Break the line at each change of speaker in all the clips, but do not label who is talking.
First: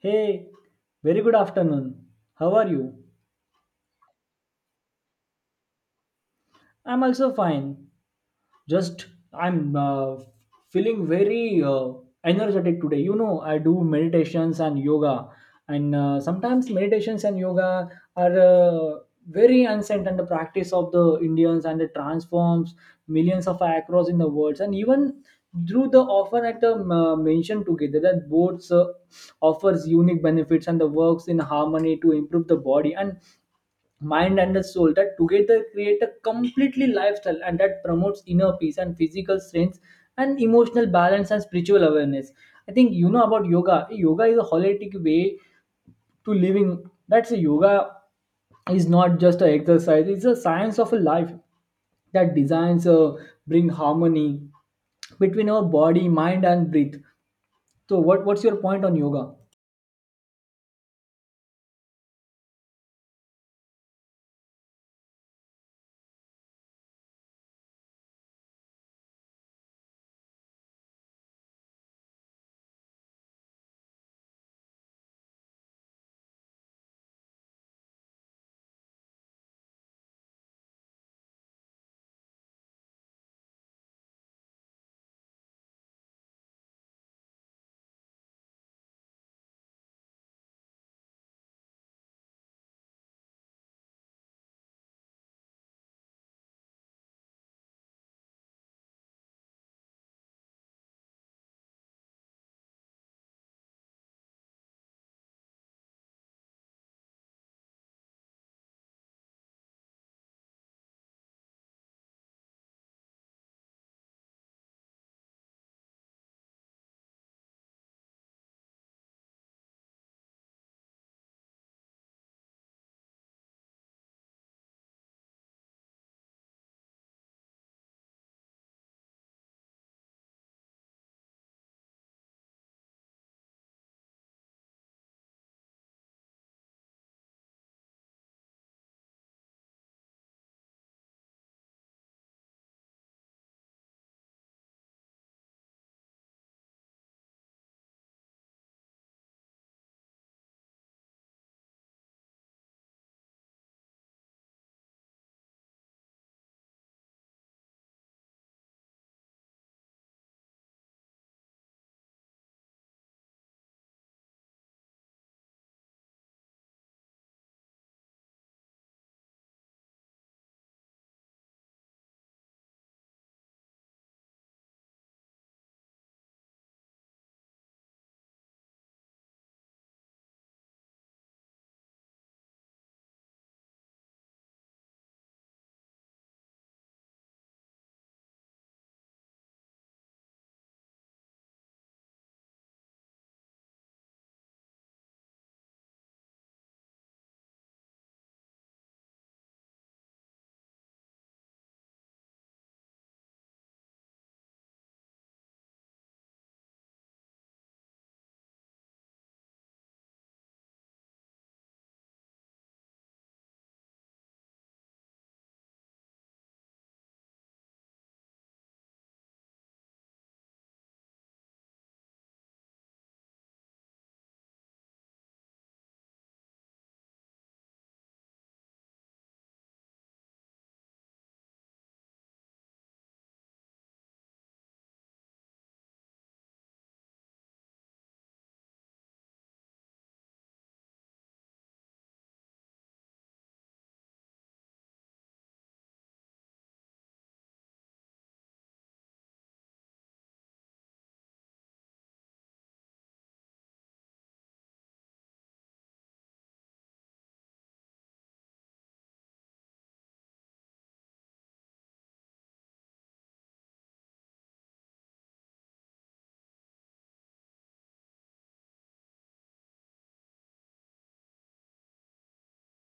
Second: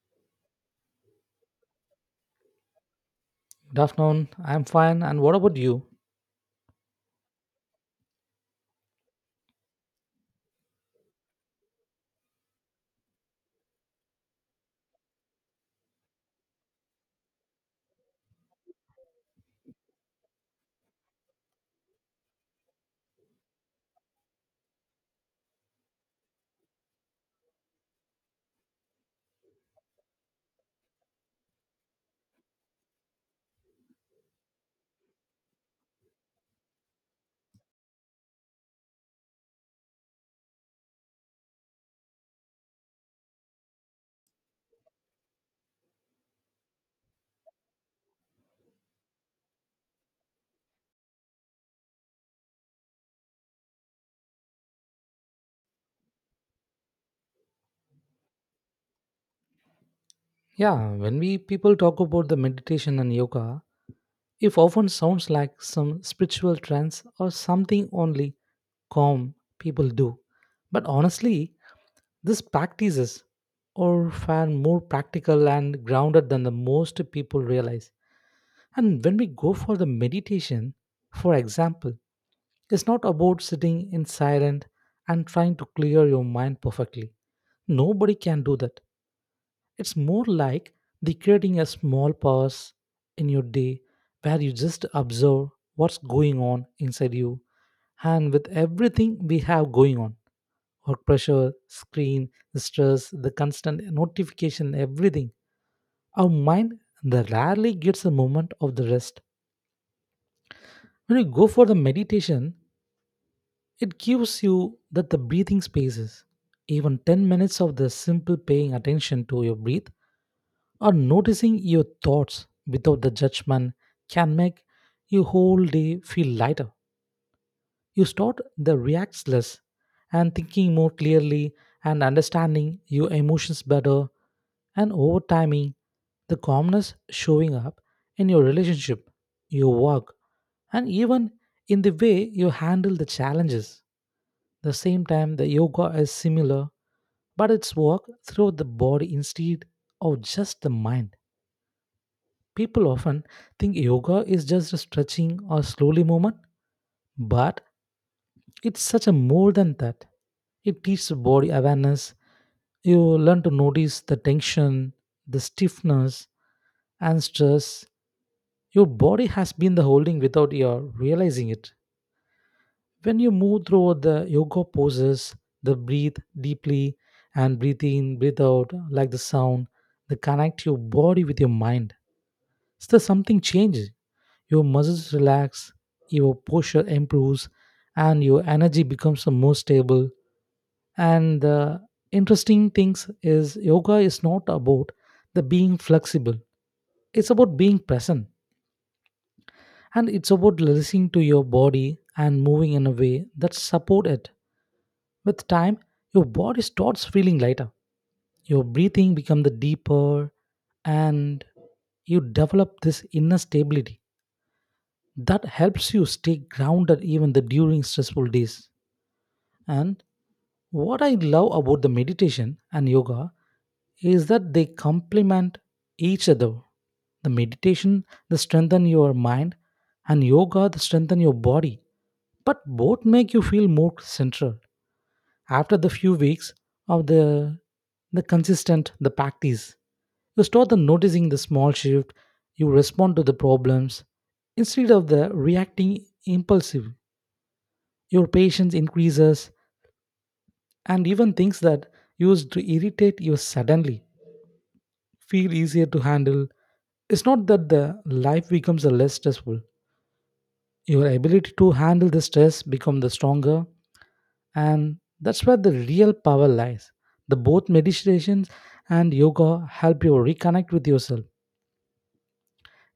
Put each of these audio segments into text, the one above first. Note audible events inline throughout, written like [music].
Hey, very good afternoon. How are you?
Good afternoon. I'm fine. And what about you?
I'm also fine. Just I'm Feeling very energetic today. You know, I do meditations and yoga, and sometimes meditations and yoga are very ancient and the practice of the Indians, and it transforms millions of across in the world. And even through the offer at the mentioned together that both offers unique benefits and the works in harmony to improve the body and mind and the soul that together create a completely lifestyle and that promotes inner peace and physical strength and emotional balance and spiritual awareness. I think you know about yoga. Yoga is a holistic way to living. That's a yoga is not just an exercise, it's a science of a life that designs bring harmony between our body, mind and breath. So what's your point on yoga?
Yeah, when we people talk about the meditation and yoga, it often sounds like some spiritual trance or something only calm people do. But honestly, these practices are far more practical and grounded than the most people realize. And when we go for the meditation, for example, it's not about sitting in silence and trying to clear your mind perfectly. Nobody can do that. It's more like the creating a small pause in your day where you just observe what's going on inside you, and with everything we have going on, work pressure, screen, stress, the constant notification, everything. Our mind that rarely gets a moment of the rest. When you go for the meditation, it gives you that the breathing spaces. Even 10 minutes of the simple paying attention to your breath or noticing your thoughts without the judgment can make your whole day feel lighter. You start the reacts less and thinking more clearly and understanding your emotions better, and over timing the calmness showing up in your relationship, your work, and even in the way you handle the challenges. The same time the yoga is similar, but it's work through the body instead of just the mind. People often think yoga is just a stretching or slowly movement, but it's such a more than that. It teaches body awareness. You learn to notice the tension, the stiffness, and stress. Your body has been the holding without your realizing it. When you move through the yoga poses, the breathe deeply and breathe in, breathe out, like the sound, they connect your body with your mind. So something changes. Your muscles relax, your posture improves, and your energy becomes more stable. And the interesting things is yoga is not about the being flexible. It's about being present, and it's about listening to your body and moving in a way that support it. With time, your body starts feeling lighter. Your breathing becomes the deeper, and you develop this inner stability that helps you stay grounded even the during stressful days. And what I love about the meditation and yoga is that they complement each other. The meditation they strengthen your mind, and yoga they strengthen your body. But both make you feel more central. After the few weeks of the consistent the practice, you start the noticing the small shift, you respond to the problems instead of the reacting impulsive. Your patience increases, and even things that used to irritate you suddenly feel easier to handle. It's not that the life becomes a less stressful. Your ability to handle the stress become the stronger, and that's where the real power lies. The both meditations and yoga help you reconnect with yourself.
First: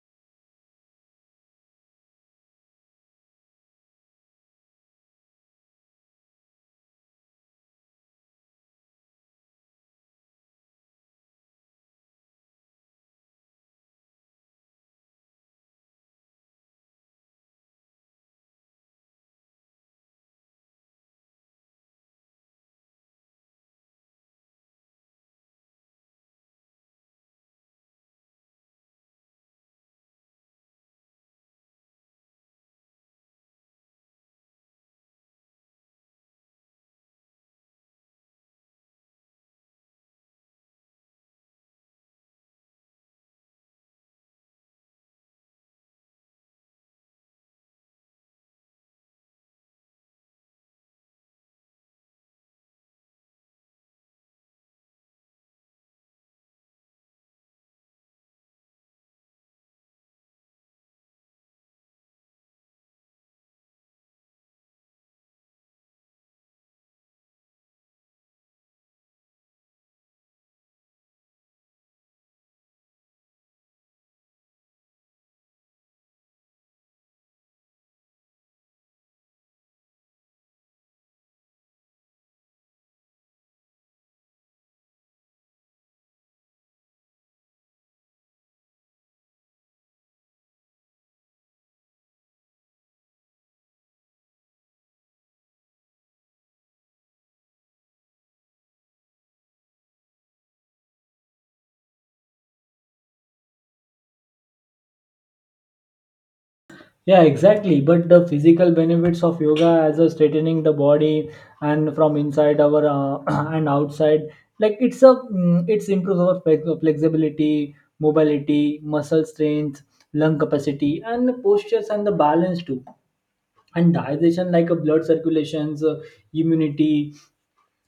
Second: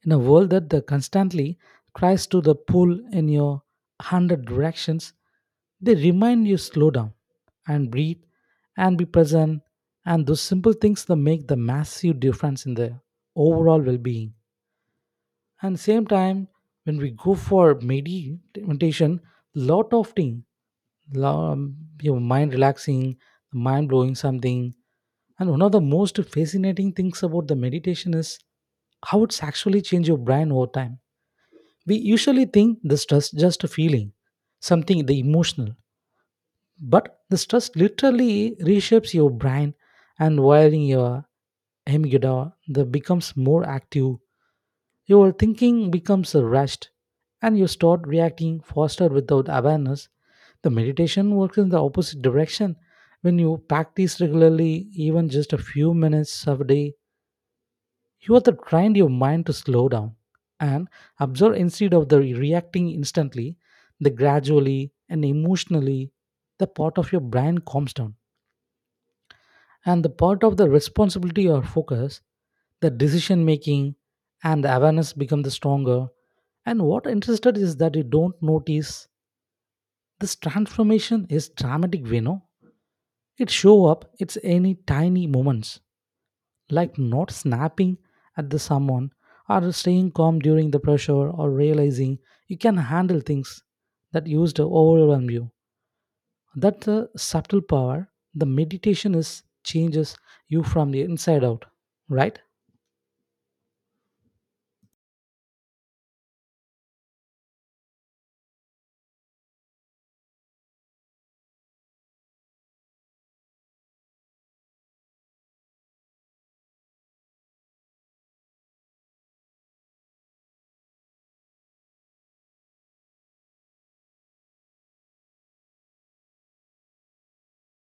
In a world that the constantly tries to the pull in your hundred directions, they remind you slow down and breathe and be present, and those simple things that make the massive difference in the overall well-being. And same time, when we go for meditation, lot of thing, your mind relaxing, mind blowing something. And one of the most fascinating things about the meditation is how it's actually change your brain over time. We usually think the stress just a feeling, something the emotional, but the stress literally reshapes your brain and wiring your amygdala that becomes more active. Your thinking becomes rushed, and you start reacting faster without awareness. The meditation works in the opposite direction. When you practice regularly, even just a few minutes a day, you have to train your mind to slow down and observe instead of the reacting instantly, the gradually and emotionally, the part of your brain calms down. And the part of the responsibility or focus, the decision making and the awareness become the stronger. And what interested is that you don't notice this transformation is dramatic, you know. It show up, it's any tiny moments, like not snapping at the someone or staying calm during the pressure or realizing you can handle things that used to overwhelm you. That subtle power the meditation is changes you from the inside out, right?
Yeah, exactly. But the physical benefits of yoga as a straightening the body and from inside our [clears throat] and outside, like it's a it's improves our flexibility, mobility, muscle strength, lung capacity, and the postures and the balance too. And digestion, like a blood circulations, immunity,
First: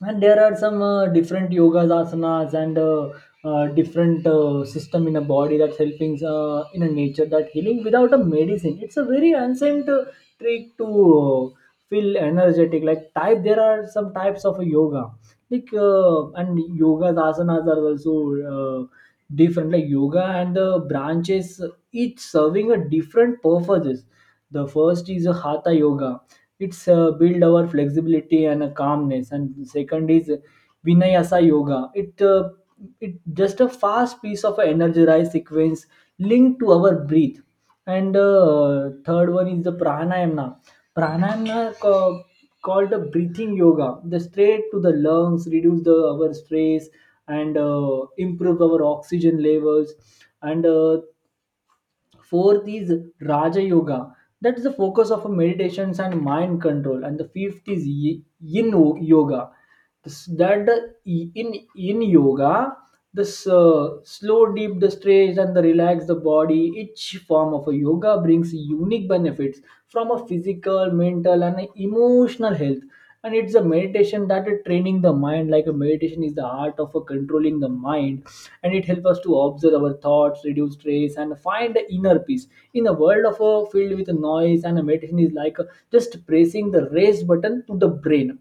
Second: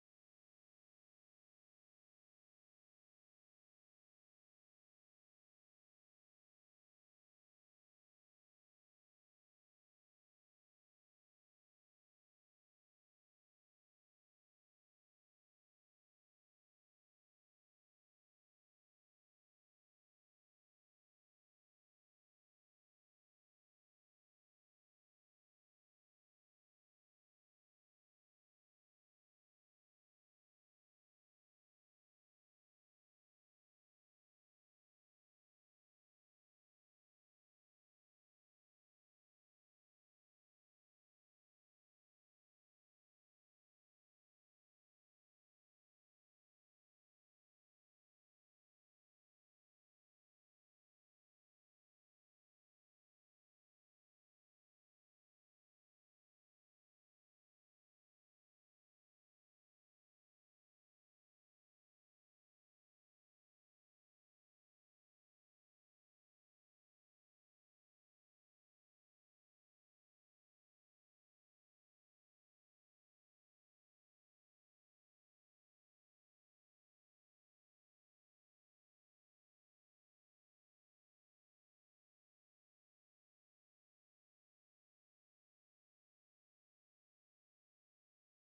and there are some different yogas asanas and different system in a body that's helping in a nature that healing without a medicine. It's a very ancient trick to feel energetic. Like type there are some types of yoga like and yogas asanas are also uh, different, like yoga and the branches, each serving a different purposes. The first is a hatha yoga. It's build our flexibility and calmness. And second is vinayasa yoga. It just a fast piece of an energized sequence linked to our breath. And third one is the pranayama. pranayama ca- Called the breathing yoga, the straight to the lungs, reduce the our stress and improve our oxygen levels. And fourth is raja yoga. That is the focus of meditations and mind control. And the fifth is yin yoga. That in in yoga this slow deep the stretch and the relax the body. Each form of a yoga brings unique benefits from a physical, mental and emotional health. And it's a meditation that is training the mind. Like a meditation is the art of controlling the mind, and it helps us to observe our thoughts, reduce stress and find the inner peace in a world of a filled with noise. And a meditation is like just pressing the raise button to the brain.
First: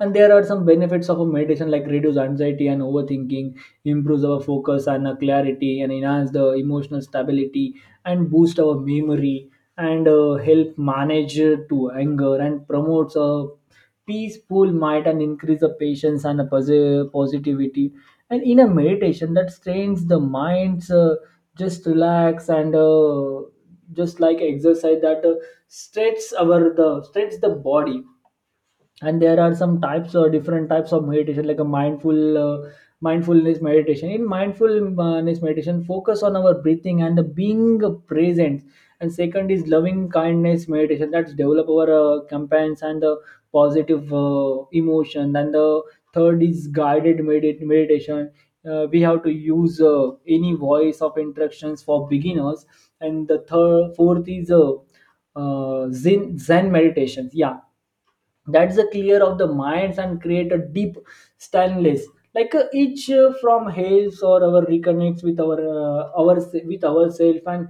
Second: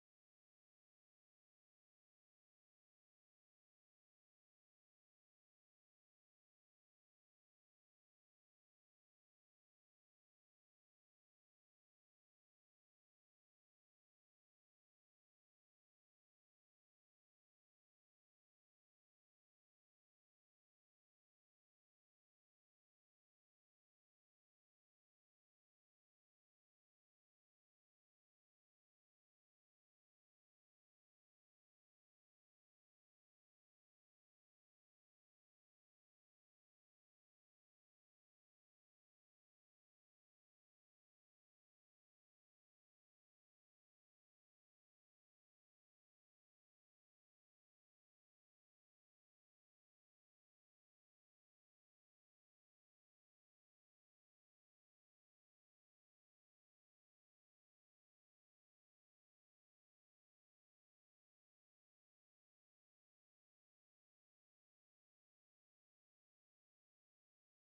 And there are some benefits of a meditation, like reduce anxiety and overthinking, improves our focus and our clarity and enhance the emotional stability and boost our memory and help manage to anger and promotes a peaceful mind and increase the patience and the positivity. And in a meditation that strains the mind's, just relax and just like exercise that stretches our the stretches the body. And there are some types or different types of meditation, like a uh, mindfulness meditation. In mindfulness meditation, focus on our breathing and the being present. And second is loving kindness meditation. That's develop our campaigns and the positive emotion. And the third is meditation. We have to use any voice of instructions for beginners. And the third fourth is zen meditations. Yeah, that's the clear of the minds and create a deep stainless. Like each from hails or our reconnects with our with ourself. And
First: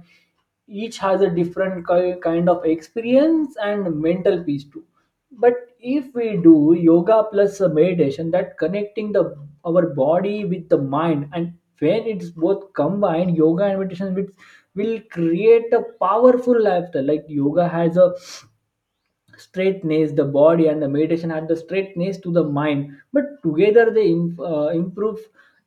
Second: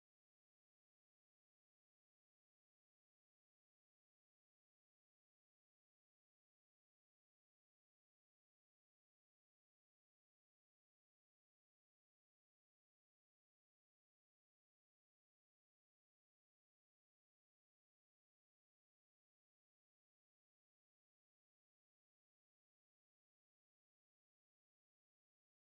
each has a different kind of experience and mental peace too. But if we do yoga plus a meditation, that connecting the our body with the mind. And when it's both combined, yoga and meditation with will create a powerful lifestyle. Like yoga has a straightness the body and the meditation add the straightness to the mind, but together they improve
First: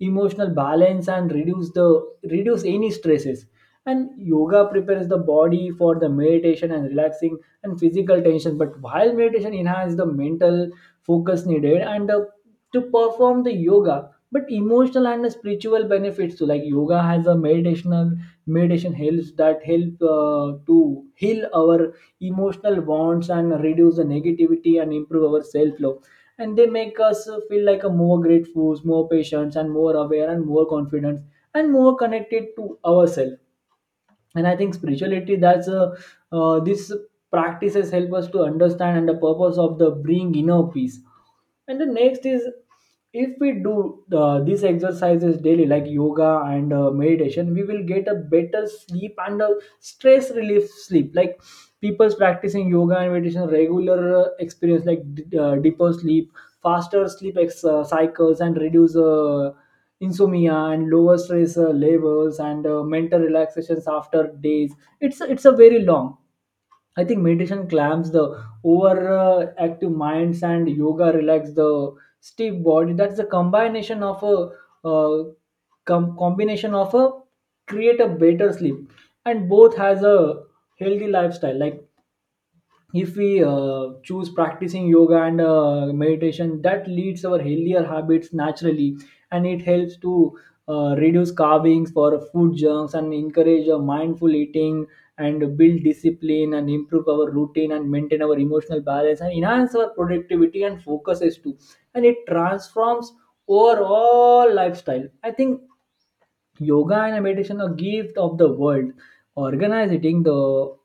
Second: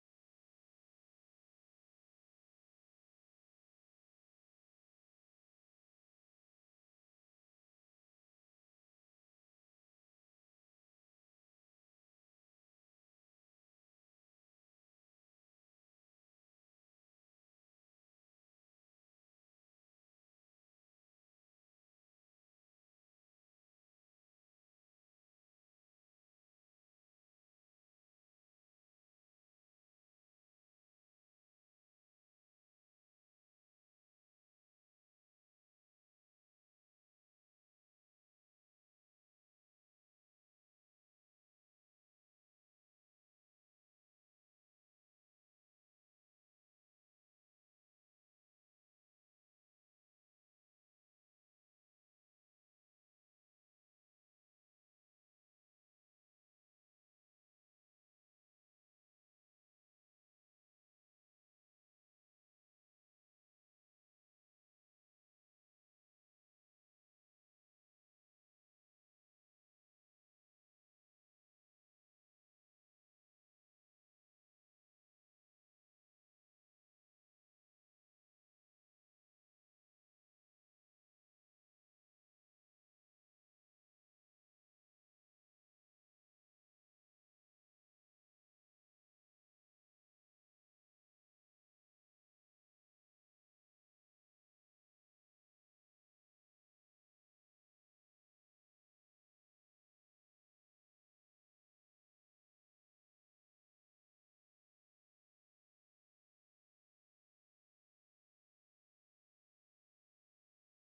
emotional balance and reduce the reduce any stresses. And yoga prepares the body for the meditation and relaxing and physical tension, but while meditation enhances the mental focus needed and to perform the yoga, but emotional and the spiritual benefits too. Like yoga has a meditation helps, that help to heal our emotional bonds and reduce the negativity and improve our self-love. And they make us feel like a more grateful, more patient and more aware and more confident and more connected to ourselves. And I think spirituality, that's this practices help us to understand and the purpose of the bring inner peace. And the next is, if we do these exercises daily, like yoga and meditation, we will get a better sleep and a stress relief sleep. Like people practicing yoga and meditation regular experience, like deeper sleep, faster sleep cycles and reduce insomnia and lower stress levels and mental relaxations after days. It's a very long. I think meditation clamps the over active minds and yoga relax the stiff body. That's the combination of a combination of a create a better sleep, and both has a healthy lifestyle. Like if we choose practicing yoga and meditation, that leads our healthier habits naturally. And it helps to reduce carvings for food junks and encourage a mindful eating and build discipline and improve our routine and maintain our emotional balance and enhance our productivity and focuses too. And it transforms overall lifestyle, I think. Yoga and meditation are gift of the world. Organizing the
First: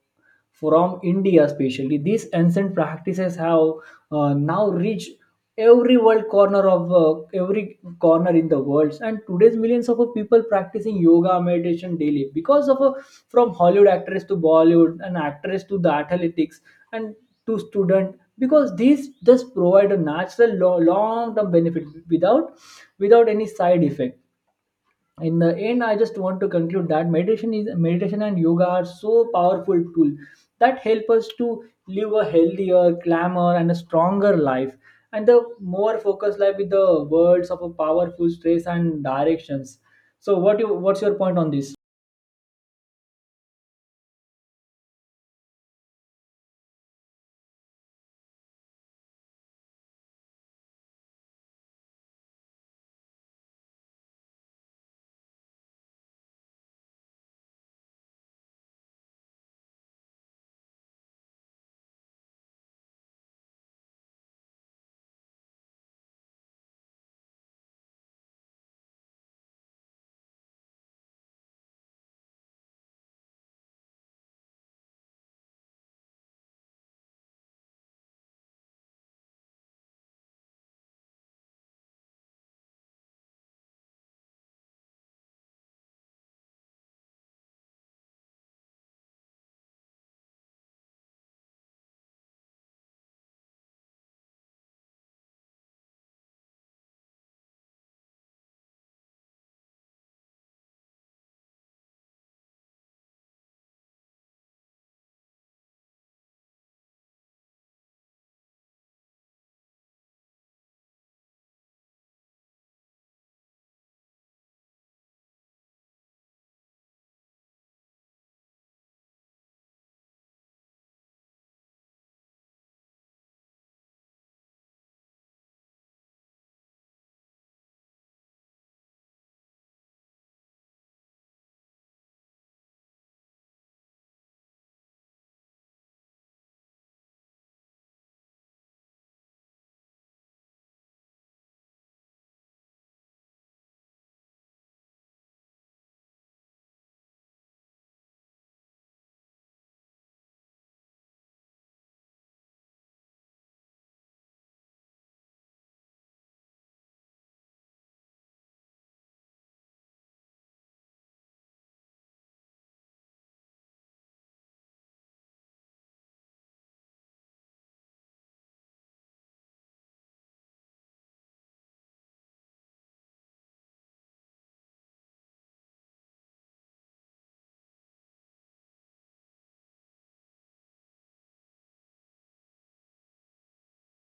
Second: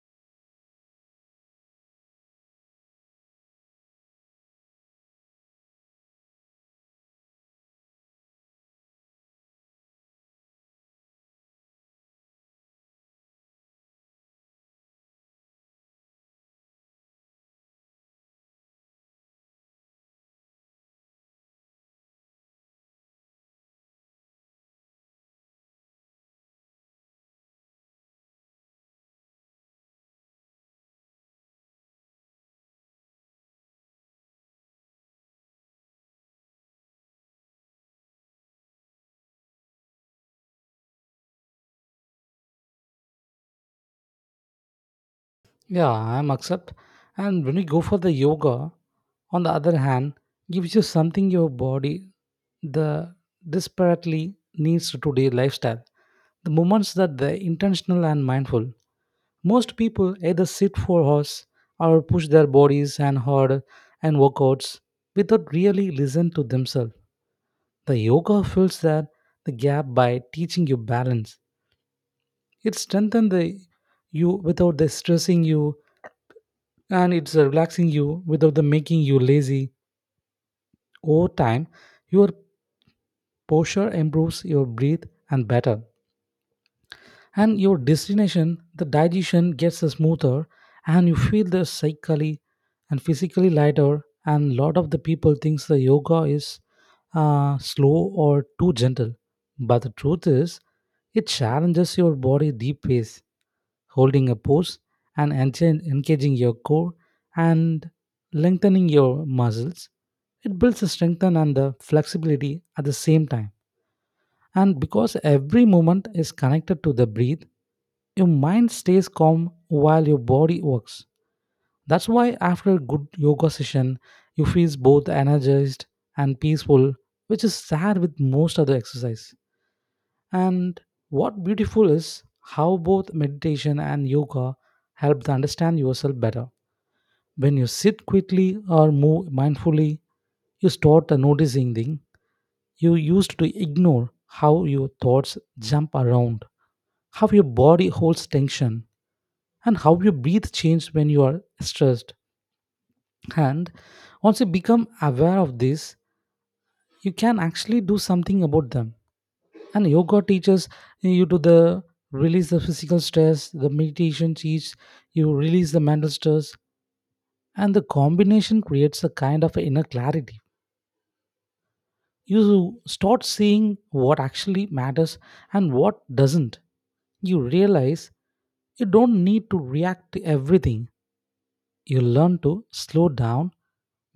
from India, especially these ancient practices have now reached every world corner of every corner in the world. And today's millions of people practicing yoga meditation daily because of from Hollywood actress to Bollywood and actress to the athletics and to student, because these just provide a natural long term benefit without without any side effect. In the end, I just want to conclude that meditation and yoga are so powerful tool that help us to live a healthier, calmer and a stronger life and the more focused life with the words of a powerful stress and directions. So what's your point on this?
Yeah, I'm accept, and when we go for the yoga on the other hand, gives you something your body the desperately needs to today lifestyle, the moments that the intentional and mindful. Most people either sit for hours or push their bodies and hard and workouts without really listen to themselves. The yoga fills that the gap by teaching you balance. It strengthens the you without the stressing you, and it's relaxing you without the making you lazy. Over time, your posture improves your breath and better, and your destination the digestion gets smoother, and you feel the psychically and physically lighter, and lot of the people thinks the yoga is slow or too gentle, but the truth is it challenges your body deep ways, holding a pose and engaging your core and lengthening your muscles. It builds the strength and the flexibility at the same time, and because every movement is connected to the breath, your mind stays calm while your body works. That's why after a good yoga session, you feel both energized and peaceful, which is sad with most other exercise. And what beautiful is how both meditation and yoga help to understand yourself better. When you sit quickly or move mindfully, you start noticing things you used to ignore, how your thoughts jump around, how your body holds tension, and how your breath changes when you are stressed. And once you become aware of this, you can actually do something about them, and yoga teaches you to the release the physical stress, the meditation teaches you release the mental stress, and the combination creates a kind of inner clarity. You start seeing what actually matters and what doesn't. You realize you don't need to react to everything. You learn to slow down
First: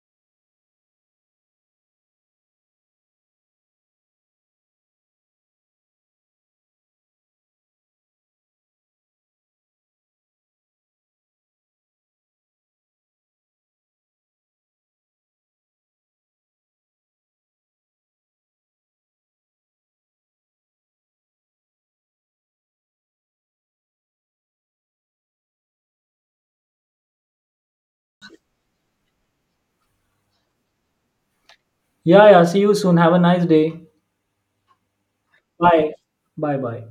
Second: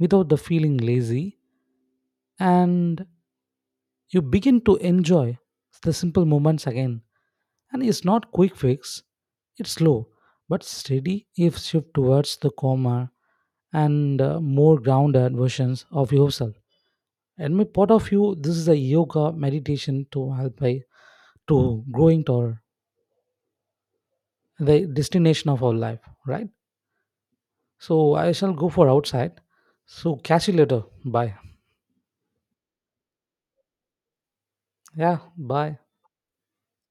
without the feeling lazy, and you begin to enjoy the simple moments again. And it's not quick fix, it's slow but steady if shift towards the calmer and more grounded versions of yourself. And my part of you, this is a yoga meditation to help by to growing toward the destination of our life, right? So I shall go for outside. So catch you later. Bye.
Yeah, yeah, see you soon. Have a nice day.
Yeah, bye.
Bye. Bye bye.